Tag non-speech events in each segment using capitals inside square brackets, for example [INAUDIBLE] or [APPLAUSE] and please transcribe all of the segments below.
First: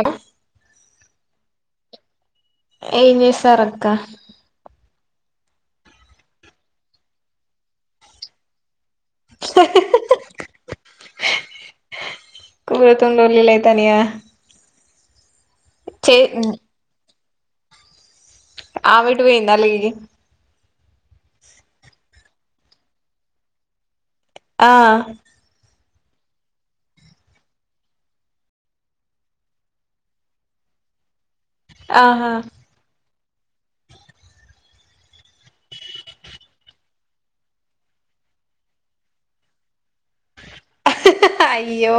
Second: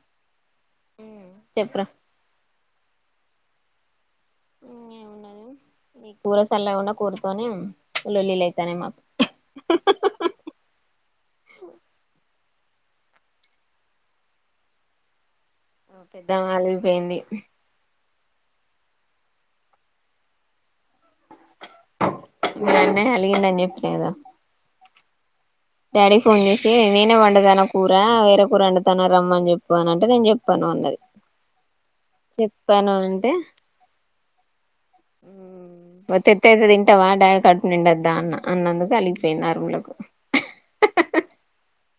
అ హ్మ్ చెప్రా ఏం చేస్తార్ అక్క ఏమున్నది ఈ కూర సల్ల గున్న కూరతోనే లొల్లిలు అయితన్నయ్ మాకు హు హూ కూరతోని లొల్లిలు అయితనాయ ఆ పెద్దమ్మ ఆలిగిపోయింది ఆ మేటు పోయింది అలిగి మీ అన్నయ్ అలిగింది అని చెప్పిన కదా ఆ డాడీకి ఫోన్ చేసి నేనే వండుతన్న కూర వేరే కూర వండుతాన్న రమ్మని చెప్పు అని అంటే నేను చెప్పాను అన్నది ఆహా చెప్పాను అంటే [UNINTELLIGIBLE] అయితే తింటవా డాడి కడుపు నిండద్ద అన్న అన్నందుకు అలిగిపోయింది అరుములోకు అయ్యో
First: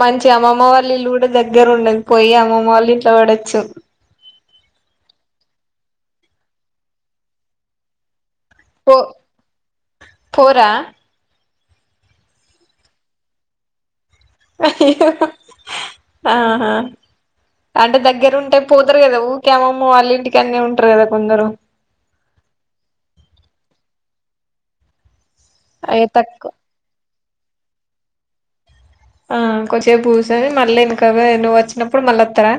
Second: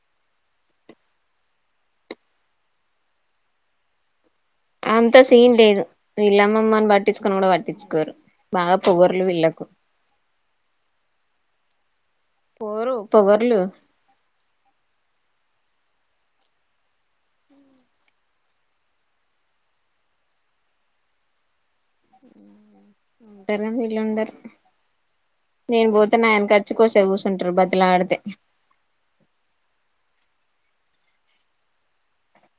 మంచి అమ్మమ్మ వాళ్ళ ఇల్లు కూడా దగ్గర ఉండ పోయి అమ్మమ్మ వాళ్ళు ఇంట్లో పడచ్చు అంత సీన్ లేదు వీళ్ళ అమ్మమ్మ అని పట్టించుకొని కూడా పట్టించుకోరు బాగా పో పోగర్లు విళ్ళకు పోరా పోరు పొగర్లు ఆహా అంటే దగ్గర ఉంటే పోతారు కదా ఊకే అమ్మమ్మ వాళ్ళ ఇంటిక కానే ఉంటారు కదా కొందరు ఉ టేరందిలు ఉండరు నేను అయ్యో పోతే నా తక్కువ ఎనక [UNINTELLIGIBLE] కోసే కూస్ తింట్రు బతిమి లాడుతే ఆ కొంచేపు పూసోని మళ్ళీ ఇంక నువ్వు వచ్చినప్పుడు మళ్ళ వతారా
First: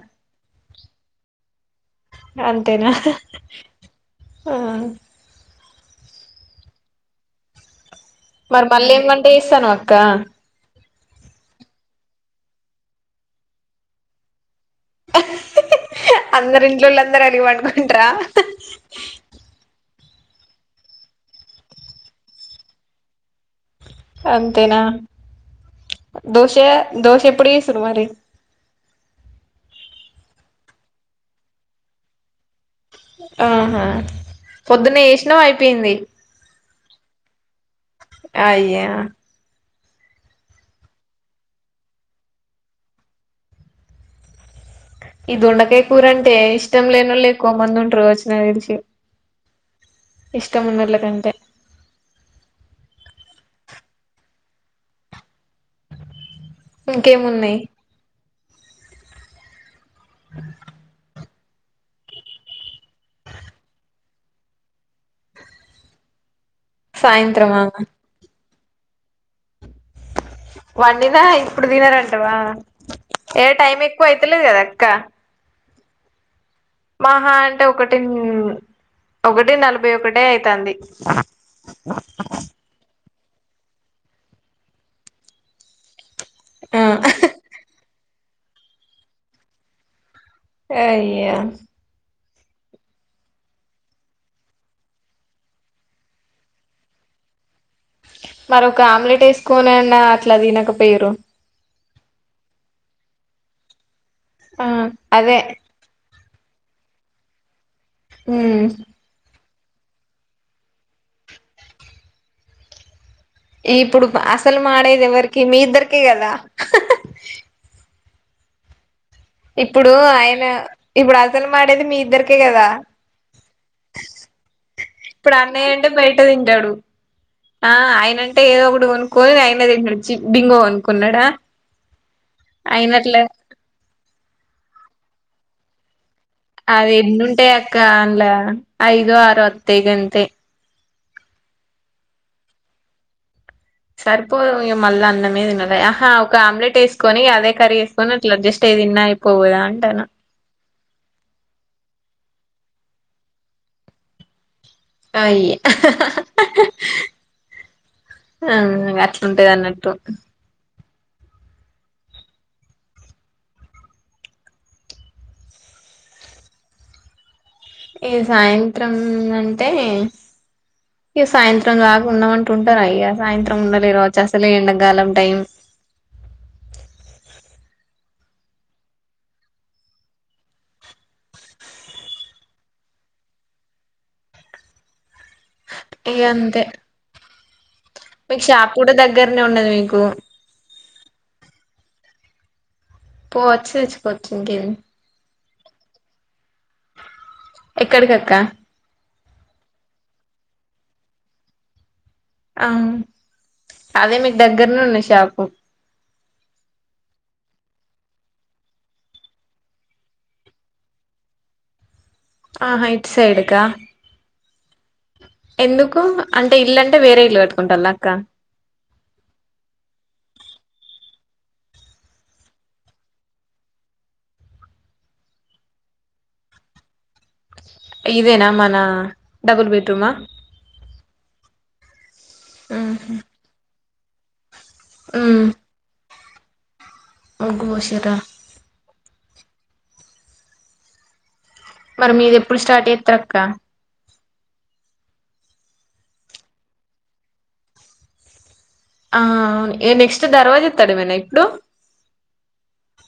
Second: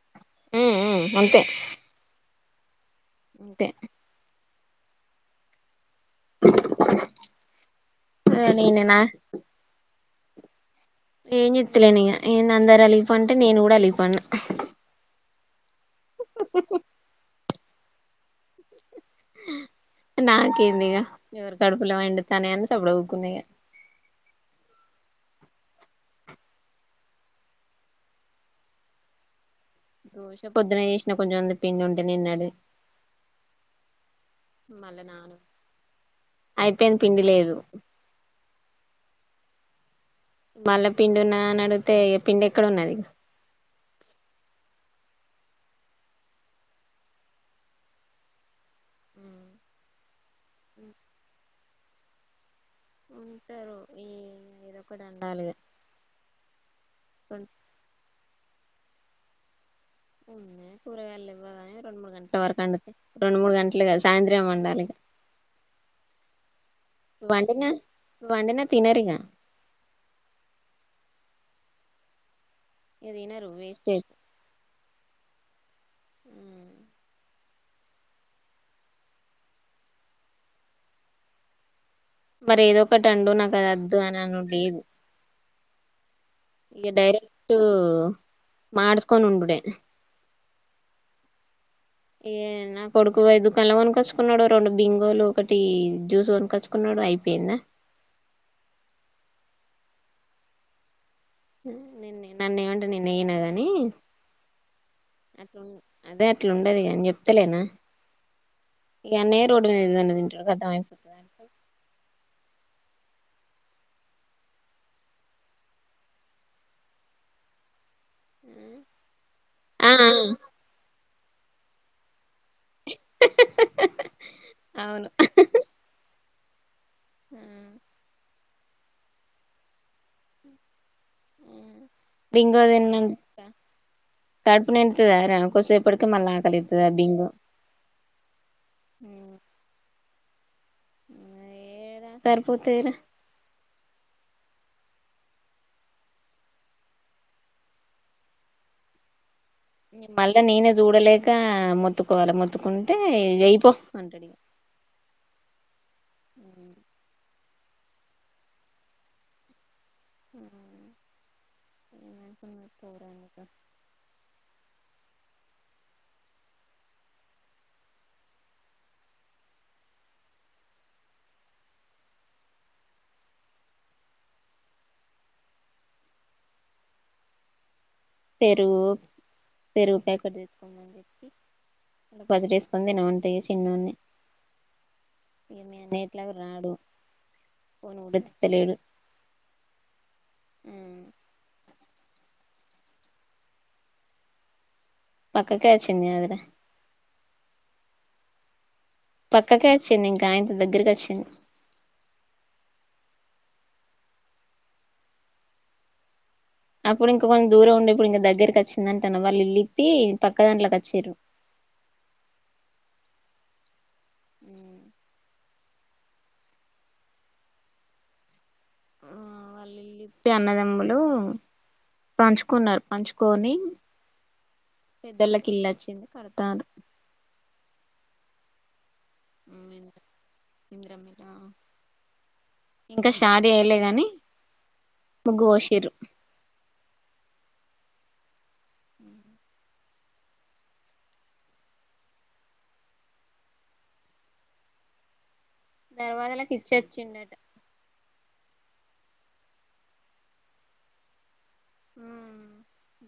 అంతే అంతేనా అంతే ఆ ఇక మరి మళ్ళీ ఏం వంట చేస్తన్నావ్ అక్క ఏం చేతలేను ఇగ ఏ అందరు అలిగిపోంటే నేను కూడా అలిగిపో అన్న అందరు ఇండ్లలో అందరు అలిగి పడుకొంటారా నాకేందిఇగ ఎవరి కడుపులో ఎండుతన్నాయ్ అని సప్పుడు కుకున్నా ఇగ అంతేనా దోశ దోశ ఎప్పుడు చేస్తున్నావ్ మరి దోశ పొద్దున ఏసినా కొంచెం ఉంది పిండి ఉంటే నిన్నడిది ఆహా పొద్దున్నే ఏసినావ్ అయిపేంది అయిపేంది పిండి లేదు అయ్యా మల్లా పిండి ఉన్నదా అని అడిగితే ఇగ పిండి ఎక్కడ ఉన్నది ఈ దొండకాయ కూరంటే ఇష్టం లేనోళ్లు ఎక్కువ మంది ఉంటారు గావొచ్చు నాకి దెలిసి ఇష్టం ఉన్నోళ్లకంటే [INAUDIBLE] ఇంకేమున్నాయ్ ఇంగేం కూరగాయల్లేవ్ రోజు రెండు మూడు గంటల వరకు వుండు రెండు మూడు గంటలే కాద సాయంత్రం మే వండాలి ఇగా [INAUDIBLE] సాయంత్రమా వండినా వండినా తినరింగ వండినా ఇప్పుడు తినరంటవా ఇగ ఏ తినరు టైమ్ వేస్టేజ్ ఎక్కువ అయితలేదు గదా అక్క మ్ మాహా అంటే ఒక టెన్ ఒకటి నలభై ఒకటే అయితాంది మరి ఏదో ఒకటి అండు నాకు అది వద్దు అని అన్ లేదు ఆ ఇక డైరెక్టూ మాడ్సుకొని ఉండుడే అయ్యా ఇగ నా కొడుకు పోయి దుకాణంలో కొనకొచ్చుకున్నాడు రెండు బింగోలు ఒకటి జ్యూస్ కొనుకొచ్చుకున్నాడు అయిపేన్న మరొక ఆమ్లెట్ ఏసుకోనైన అట్లా తినక పైరు నిన్ని నన్నే ఏయమంటే నేను ఎయ్యనా గాని ఆ అదే ఇట్లా ఉండదు ఇగ నేన్ జెప్తలేనా మ్ [UNINTELLIGIBLE] ఇప్పుడు అసలు మాడేది ఎవరికి మీ ఇద్దరికే కదా ఊమ్ ఇప్పుడు అయిన ఇప్పుడు అసలు మాడేది మీ ఇద్దర్ కే గదా ఆ అవును ఇప్పుడు అన్నయ్య అంటే బయట దింటాడు ఆ ఆయనంటే ఏదో ఒకటి కొనుక్కొని ఆయనే దింటడు చి బింగో కొనుక్కున్నాడ బింగో అయినట్లే తిన్నంత కడుపు నిండుతాదా రా కోసేపటికి అవి ఎన్నుంటాయి అక్క అండ్లౌ ఐదో ఆరో వత్తాయి గంతే ఏడా సరిపోతాయ్ రా సరిపోదు మళ్ల అన్నమే దినాలె ఆహా ఒక ఆమ్లెట్ వేసుకొని అదే కర్రి ఏసుకొని అట్లా అడ్జస్ట్ అయ్ నే దిన్నా ఇప్ ఇంగ మళ్ళా నేనే జూడలేక మొతు కోల్ల మొత్తుకుంటే ఎయ్ పో అంటాడిగ అయ్యా ఆ ఇంగ అట్లుంటది అన్నట్టు [INAUDIBLE] ఇగ సాయంత్రం అంటే ఇగ సాయంత్రం దాకా ఉన్నమంటే ఉంటారా ఇగ సాయంత్రం ఉండాలేరు వచ్చేస్తా లే ఎండాకాలం టైం పెరుగు పెరుగు ప్యాకెట్ దెచ్చుకోమని జెప్పి ఇంగ బదిరేసుకొని తినమంట ఇగ చిన్నోన్ని [INAUDIBLE] ఇగ మీ అన్నయ్య ఇగ ఎట్లాగు అంతే రాడు ఫోన్ కూడా మీకు షాప్ తిత్తలేడు కూడా దగ్గరనే ఉన్నది మీకు పోవచ్చు ఇచ్చుకోవచ్చు ఇంకేంది పక్కకే వచ్చింది కదరా ఎక్కడికక్క పక్కకే వచ్చింది ఇంకాయింత దగ్గరకి వచ్చింది ఆ అదే మీకు దగ్గరనే ఉన్నాయ్ షాపు అప్పుడు ఇంకా కొంచం దూరం ఉండే ఇప్పుడు ఇంకా దగ్గరకి వచ్చిందంటను వాళ్ళు ఇల్లులిప్పి పక్క దాంట్లోకి వచ్చిరు ఆహా ఇటు సైడ్కా ఉ [INAUDIBLE] ఎందుకు అంటే ఇల్లు అంటే వేరే ఇల్లు కట్టుకుంటాలా అక్క లేపి అన్నదమ్ములు పంచుకున్నారు పంచుకొని పెద్దోళ్ళకి ఇల్లు వచ్చింది కడతార్రు ఇదేనా మనా ంద [UNINTELLIGIBLE] ఇందిరమ్మ ఇళ్లా ఇంకా ఉహు షార్ట్ చెయ్యలేగాని ముగ్గు ఉమ్ బోషిరు ముగ్గు బోషిరా ఉ [INAUDIBLE] మరి మీది ఎప్పుడు స్టార్ట్ జేస్తారక్క దర్వాజలకి ఇచ్చి వచ్చిండట ఆ నెక్స్ట్ దర్వాజా ఎత్తడమేనా ఇప్పుడు ఉమ్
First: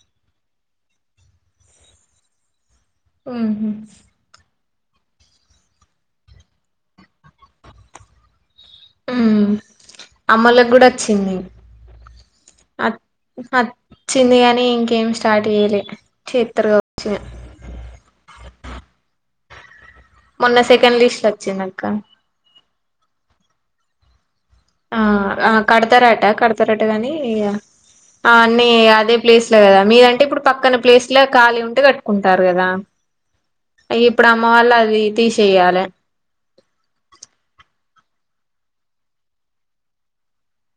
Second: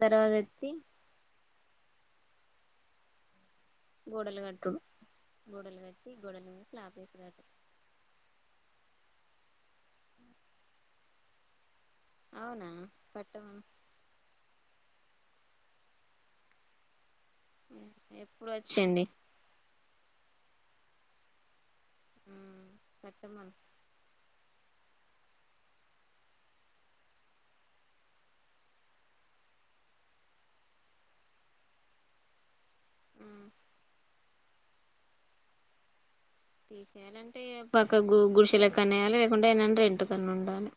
దర్వాజ ఎత్తి ఉమ్ హూ గోడలు గట్టుడు గోడలు గట్టి గోడల మీద స్లాప్ యెస్తరు ఉమ్ అమ్మోలకి గూడా వచ్చింది అవునా కట్టమను అచ్చింది గానీ ఏమ్ స్టార్ట్ చేయలే చేత్తర్ గావచ్చు ఇగ ఎప్పుడు వచ్చింది మొన్న సెకండ్ లిస్టులో అక్కా ఆ కట్టమను ఆ ఆ కడతరట కడతరట గాని ఆ అన్నీ అదే ప్లేస్ ల గదా మీరంటే ఇప్పుడు పక్కన ప్లేస్ లో ఖాళీ ఉంటే గట్టుకుంటారు గదా ఇప్పుడు అమ్మ వాళ్ళు అది తీసేయాలి తీసేయాలంటే పక్క గుడిసెలేకన్నా యెయాలి లేకుంటే రెంట్ కన్న ఉండాలే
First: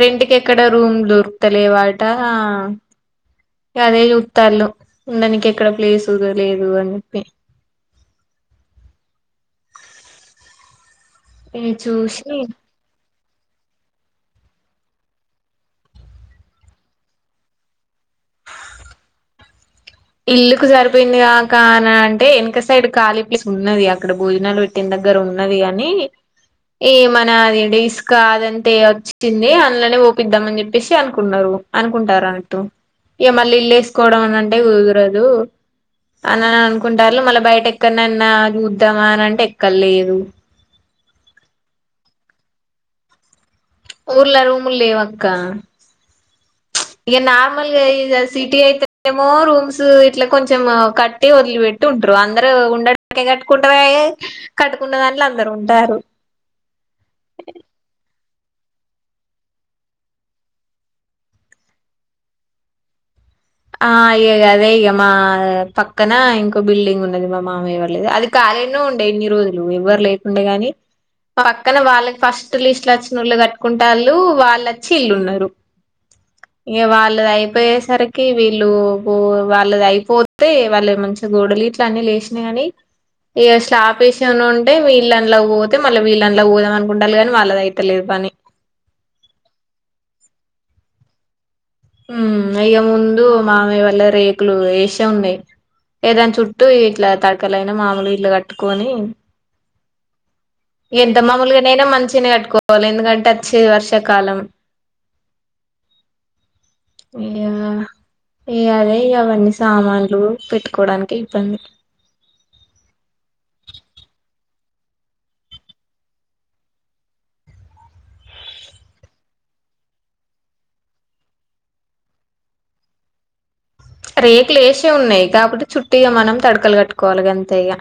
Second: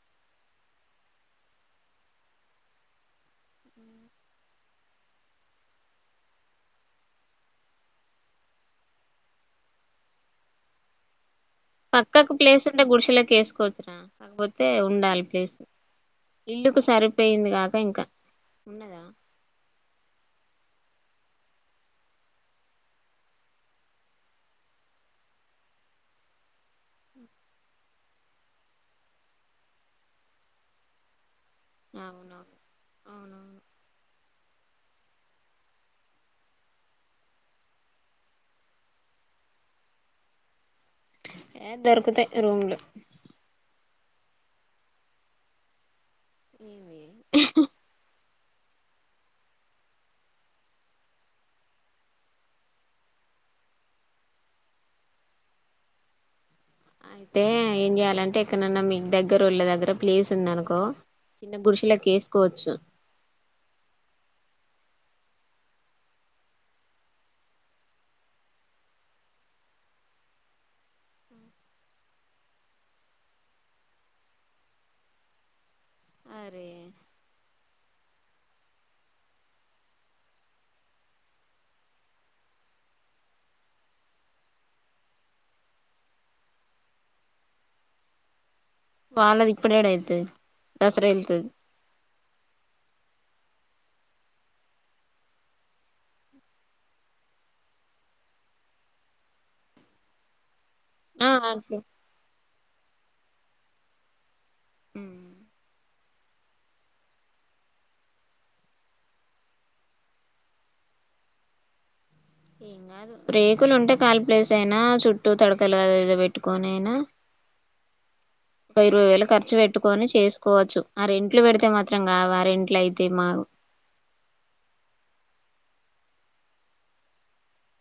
రెస్ట్ కి ఎక్కడ రూమ్ దొరుకుత లేవట అదే చూత్తాళ్ళు ఉండనీకి ఎక్కడ ప్లేసు లేదు అని చెప్పి [INAUDIBLE] ఇగ పక్కకు చూసి ప్లేస్ ఉంటే గుడిసెలెక్క యేసుకోవచ్చురా కాకపోతే ఉండాలి ప్లేస్ ఇల్లుకు సరిపోయింది గాక ఇంకా ఉన్నదా ఇల్లుకు సరిపోయింది గాక అంటే యెనక సైడ్ ఖాళీ ప్లేస్ ఉన్నది అక్కడ భోజనాలు పెట్టిన దగ్గర ఉ ఉన్నది గానీ ఏ మనా అది డిసుకా అదంతే వచ్చింది అందులోనే వోపిద్దాం అని జెప్పేసి అనుకున్నారు అనుకుంటార అవునవును అన్నటూ ఇగ మళ్ళీ అవునవును ఇల్లు యేసుకోవడం అనంటే కుదరదు అనన అనుకుంటారు మళ్ళీ బయట ఎక్కడనన్నా జూద్దామా అని అంటే ఎక్కడ లేదు ఏ దొరుకుతాయి రూమ్లు ఊర్ల రూముల్ లేవాక్క ఏంది ఇగ నార్మల్గా జ సిటీ అయితేమో రూమ్స్ ఇట్లా కొంచెం కట్టి వదిలిపెట్టి ఉంటారు అందరుూ ఉండడానికి కట్టుకుంటార కట్టుకున్న దానిట్లో అందరు ఉంటారు అయితే ఏం చెయాలంటే ఎక్కడన్నా మీ దగ్గర వొళ్ల దగ్గర ప్లేస్ ఉంది అనుకో చిన్న బురుషుల వేసుకోవచ్చు ఆ ఇ అదే ఇక మా పక్కన ఇంకో బిల్డింగ్ ఉన్నది మా మామయ్య వార్లేది అది కా అ ఎన్నో ఉండే ఎన్ని రోజులు ఎవ్వరు లేకుండే గాని పక్కన వాళ్ళకి ఫస్ట్ లిస్ట్ వచ్చినళ్ళు కట్టుకుంటే వాళ్ళు వాళ్ళుచ్చి ఇల్లుు ఉన్నారు అరే ఇంక వాళ్ళది అయిపోయే సరికి క వీళ్ళు వాళ్ళ అయిపోతే వాళ్ళు మంచి గోడలు ఇట్ల అన్ని లేసినయి గాని ఈ స్లాపేసిమ ఉంటే వీళ్ళ అలా పోతే మళ్ళీ వీళ్ళ అలా పోదాం అనుకుంటారుి కాగానీ వాళ్ళద అయితేలేదు పని వాళ్ళది ఇప్పుడేడ అయితే దసరా వెళ్లేది ఉ ఇక ముందు మామయ్య వల్ల రేకులు వేసే ఉన్నాయి ఏదానా చుట్టూ ఇట్లా తడకలయినా మామూలు ఇట్లు కట్టుకొని ఎంత ఆ మాముూలుగా అట్లే నైనే మంచిని కట్టుకోవాలి ఎందుకంటే వచ్చే వర్షాకాలం ఉమ్. ఇకా ఏ అదే అవన్నీ సామాన్లు పెట్టుకోడానికి ఇబ్బంది ఏం కాదు రేకులు ఉంటే కాలి ప్లేస్ అయినా చుట్టూ తడకలు అ ఏదో పెట్టుకొని అయినా ఇరవై వేలు ఖర్చు పెట్టుకొని చేసుకోవచ్చు ఆ రెంట్లు పెడితే మాత్రం కావ ఆ రెంట్లు అయితే మాకు రేకులు వసే ఉన్నాయి కాబట్టి చుట్టిగా మనం తడకలు కట్టుకోవాలి ఎంత ఇగా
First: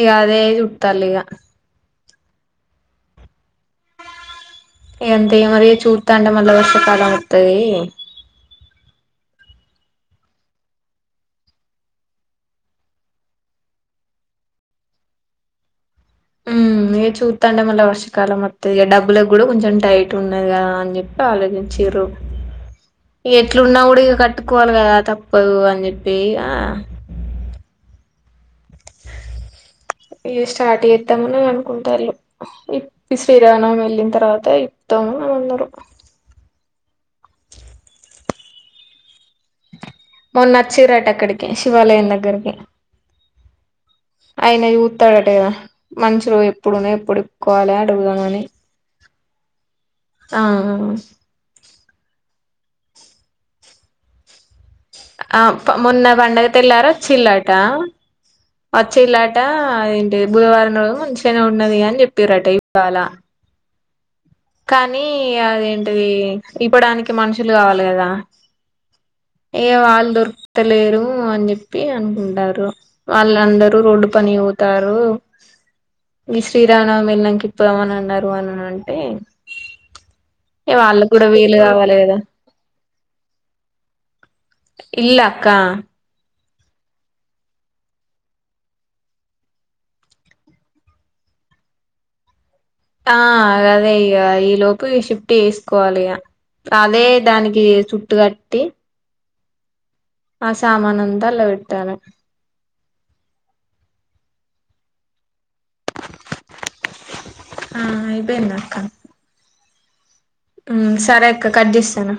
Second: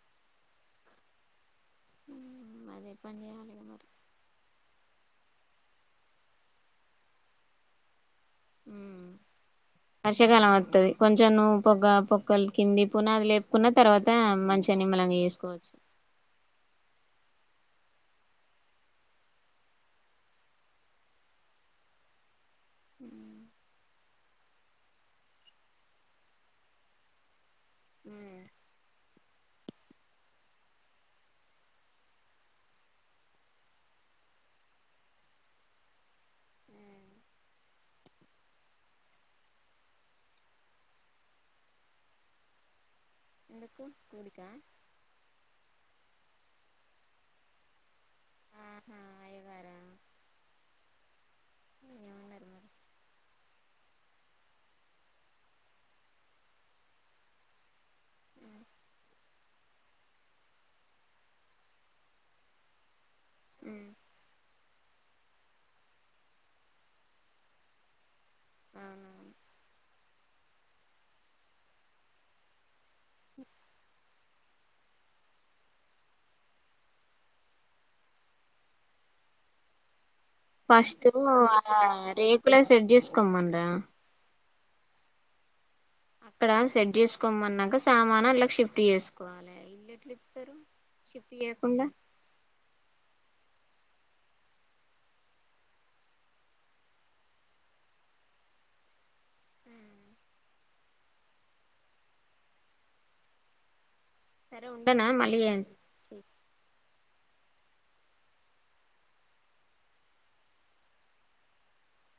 ఇక అదే చుట్టాలు ఇక [UNINTELLIGIBLE] అంత మరి చూతాంట మళ్ళా వర్షాకాలం అతుది వర్షాకాలం వస్తుంది కొంచెం నువ్వు పొగ పొక్కగల కింది పూనా అది లేపుకున్న తర్వాత మంచిగాని మిమ్మల్ చేసుకోవచ్చు ఆ ఇ చూస్తా అంటే మళ్ళీ వర్షకాలం మది డబ్బులలకు కూడా కొంచెం టైట్ ఉన్నదిదా అని చెప్పి ఆలోచించి ఎట్లున్నాకూడా ఈగ కట్టుకోవాలి కదా తప్పదు అని చెప్పి ఆ ఉ ఇ స్టార్ట్ చేద్దామని అనుకుంటారు ఇప్పు శ్రీరామ వెళ్ళిన తర్వాత ఇప్పు అ అనరు మొన్న ఆచిరు ఆట అక్కడికి శివాలయం దగ్గరికి ఎందుకు కూడికా అయినయి ఊతాడటేదా మనుషులో ప్పుడుణ పడుకోవాల ఆహా అయ్యగారా అ ఆ ఏమన్నారు మరి ఆ మొన్న పండగ తెళ్లారా వచిల్లాట వచ్చే ఇలాట ఏంటి బుధవారం రోజు ముంచిగానే ఉన్నది అని చెప్పారట ఇవాళ కానీ అదేంటిది ఇవ్వడానికి మనుషులు కావాలి కదా ఏ వాళ్ళు దొరుకతలేరు అని చెప్పి అనుకుంటారు వాళ్ళ అందరూ రోడ్డు పని పోతారు ఈ శ్రీరామనవామి వెళ్ళాకి ఇప్పు ఏమని అన్నారు అని అంటే ఫస్ట్ వాళ్ళకి కూడా వీలు కావాలి కదా రేకుల సెట్ చేసుకోమనరా ఇల్లా అక్క అక్కడ సెట్ చేసుకోమన్నాక సామాను అలా షిఫ్ట్ చేసుకోవాలి ఇల్లెట్లు ఇప్తారు షిప్ చేయకుండా ఆ అదే ఇక ఈ లోపు షిఫ్ట్ చేసుకోవాలి ఈగ అదే దానికి చుట్టు కట్టి ఆ సామానంత లో పెట్టాల సరే ఉండనా మల్లి చేస్తా ఆ అయిపోయిందక్క సరే అక్క కట్ చేస్తాను